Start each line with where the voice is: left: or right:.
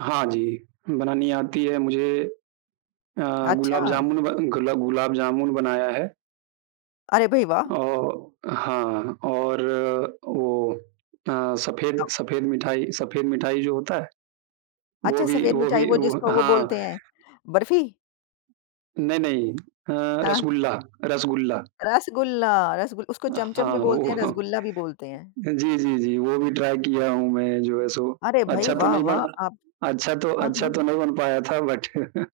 right: हाँ जी, बनानी आती है मुझे अ, गुलाब
left: अच्छा!
right: जामुन बन गुला गुलाब जामुन बनाया है।
left: अरे भई, वाह!
right: औ हाँ और वो अ, सफेद
left: अ
right: सफेद मिठाई सफेद मिठाई जो होता है, वो
left: अच्छा,
right: भी
left: सफेद
right: वो
left: मिठाई
right: भी
left: वो
right: वो
left: जिसको वो
right: हाँ।
left: बोलते हैं। बर्फी?
right: नहीं, नहीं अ,
left: हाँ।
right: रसगुल्ला, रसगुल्ला।
left: रसगुल्ला। रसगुल उसको चमचम
right: हाँ,
left: भी बोलते हैं,
right: वो
left: रसगुल्ला भी बोलते हैं।
right: जी, जी, जी, वो भी ट्राई किया हूँ मैं जो है सो,
left: अरे, भई
right: अच्छा तो
left: वाह,
right: नहीं
left: वाह!
right: बना
left: आप
right: अच्छा तो
left: हाँ,
right: अच्छा तो
left: हाँ।
right: नहीं बन पाया था बट अ,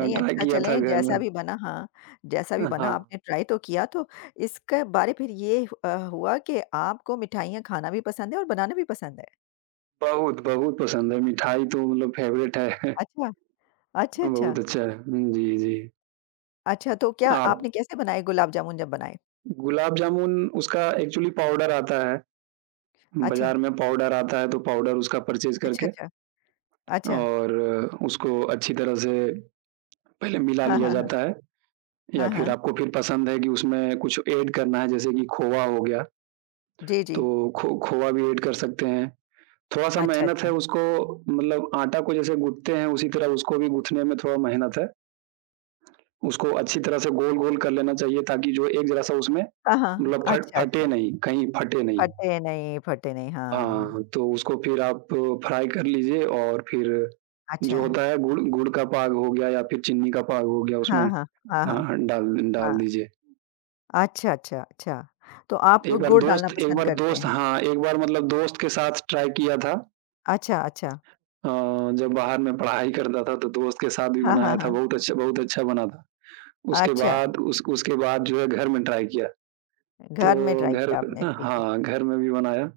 left: नहीं, अच्छा
right: किया था
left: चलें
right: घर में।
left: जैसा भी बना हाँ, जैसा भी
right: अ,
left: बना
right: हाँ।
left: आपने ट्राई तो किया, तो इसके बारे फिर ये ह अ, हुआ कि आपको मिठाइयाँ खाना भी पसंद है और बनाना भी पसंद है।
right: बहुत, बहुत पसंद है, मिठाई तो मतलब फेवरेट है।
left: अच्छा। अच्छा, अच्छा।
right: बहुत अच्छा। जी, जी।
left: अच्छा, तो क्या
right: आप
left: आपने कैसे बनाए गुलाब जामुन, जब बनाए?
right: गुलाब जामुन उसका एक्चुअली पाउडर आता है,
left: अच्छा।
right: बाजार में पाउडर आता है तो पाउडर उसका परचेज़
left: अच्छा,
right: करके
left: अच्छा। अच्छा।
right: और उसको अच्छी तरह से पहले मिला
left: हाँ,
right: लिया
left: हाँ, हाँ।
right: जाता है या
left: हाँ,
right: फिर
left: हाँ।
right: आपको फिर पसंद है, कि उसमें कुछ एड करना है जैसे कि खोवा हो गया,
left: जी, जी।
right: तो खो खोवा भी एड कर सकते हैं। थोड़ा सा
left: अच्छा,
right: मेहनत है
left: अच्छा।
right: उसको मतलब आटा को जैसे गूँथते हैं, उसी तरह उसको भी गूँथने में थोड़ा मेहनत है, उसको अच्छी तरह से गोल-गोल कर लेना चाहिए ताकि जो एक ज़रा-सा उसमें
left: हाँ, हाँ।
right: मतलब फट
left: अच्छा,
right: फटे
left: अच्छा।
right: नहीं, कहीं फटे नहीं।
left: फटे नहीं फटे नहीं।
right: हाँ,
left: हाँ।
right: हाँ तो उसको फिर आप फ्राई कर लीजिए और फिर जो
left: अच्छा।
right: होता है गुड़ गुड़ का पाग हो गया या फिर चीनी का पाग हो गया
left: हाँ,
right: उसमें
left: हाँ। हाँ,
right: हाँ,
left: हाँ।
right: हाँ, डाल डाल
left: हाँ।
right: दीजिए।
left: अच्छा, अच्छा, अच्छा। तो आप
right: एक बार
left: गुड़ डालना
right: दोस्त एक
left: पसंद
right: बार
left: करते
right: दोस्त
left: हैं?
right: हाँ, एक बार मतलब दोस्त के साथ ट्राई किया था।
left: अच्छा, अच्छा।
right: अ, जब बाहर मैं पढ़ाई करता था तो दोस्त के साथ भी
left: हाँ, हाँ,
right: बनाया था,
left: हाँ।
right: बहुत अच्छा बहुत अच्छा बना था। उसके
left: अच्छा।
right: बाद, उस उसके बाद जो है घर में ट्राई किया,
left: घर में
right: तो
left: ट्राई
right: घर
left: किया आपने, ठीक है।
right: हाँ, घर में भी बनाया।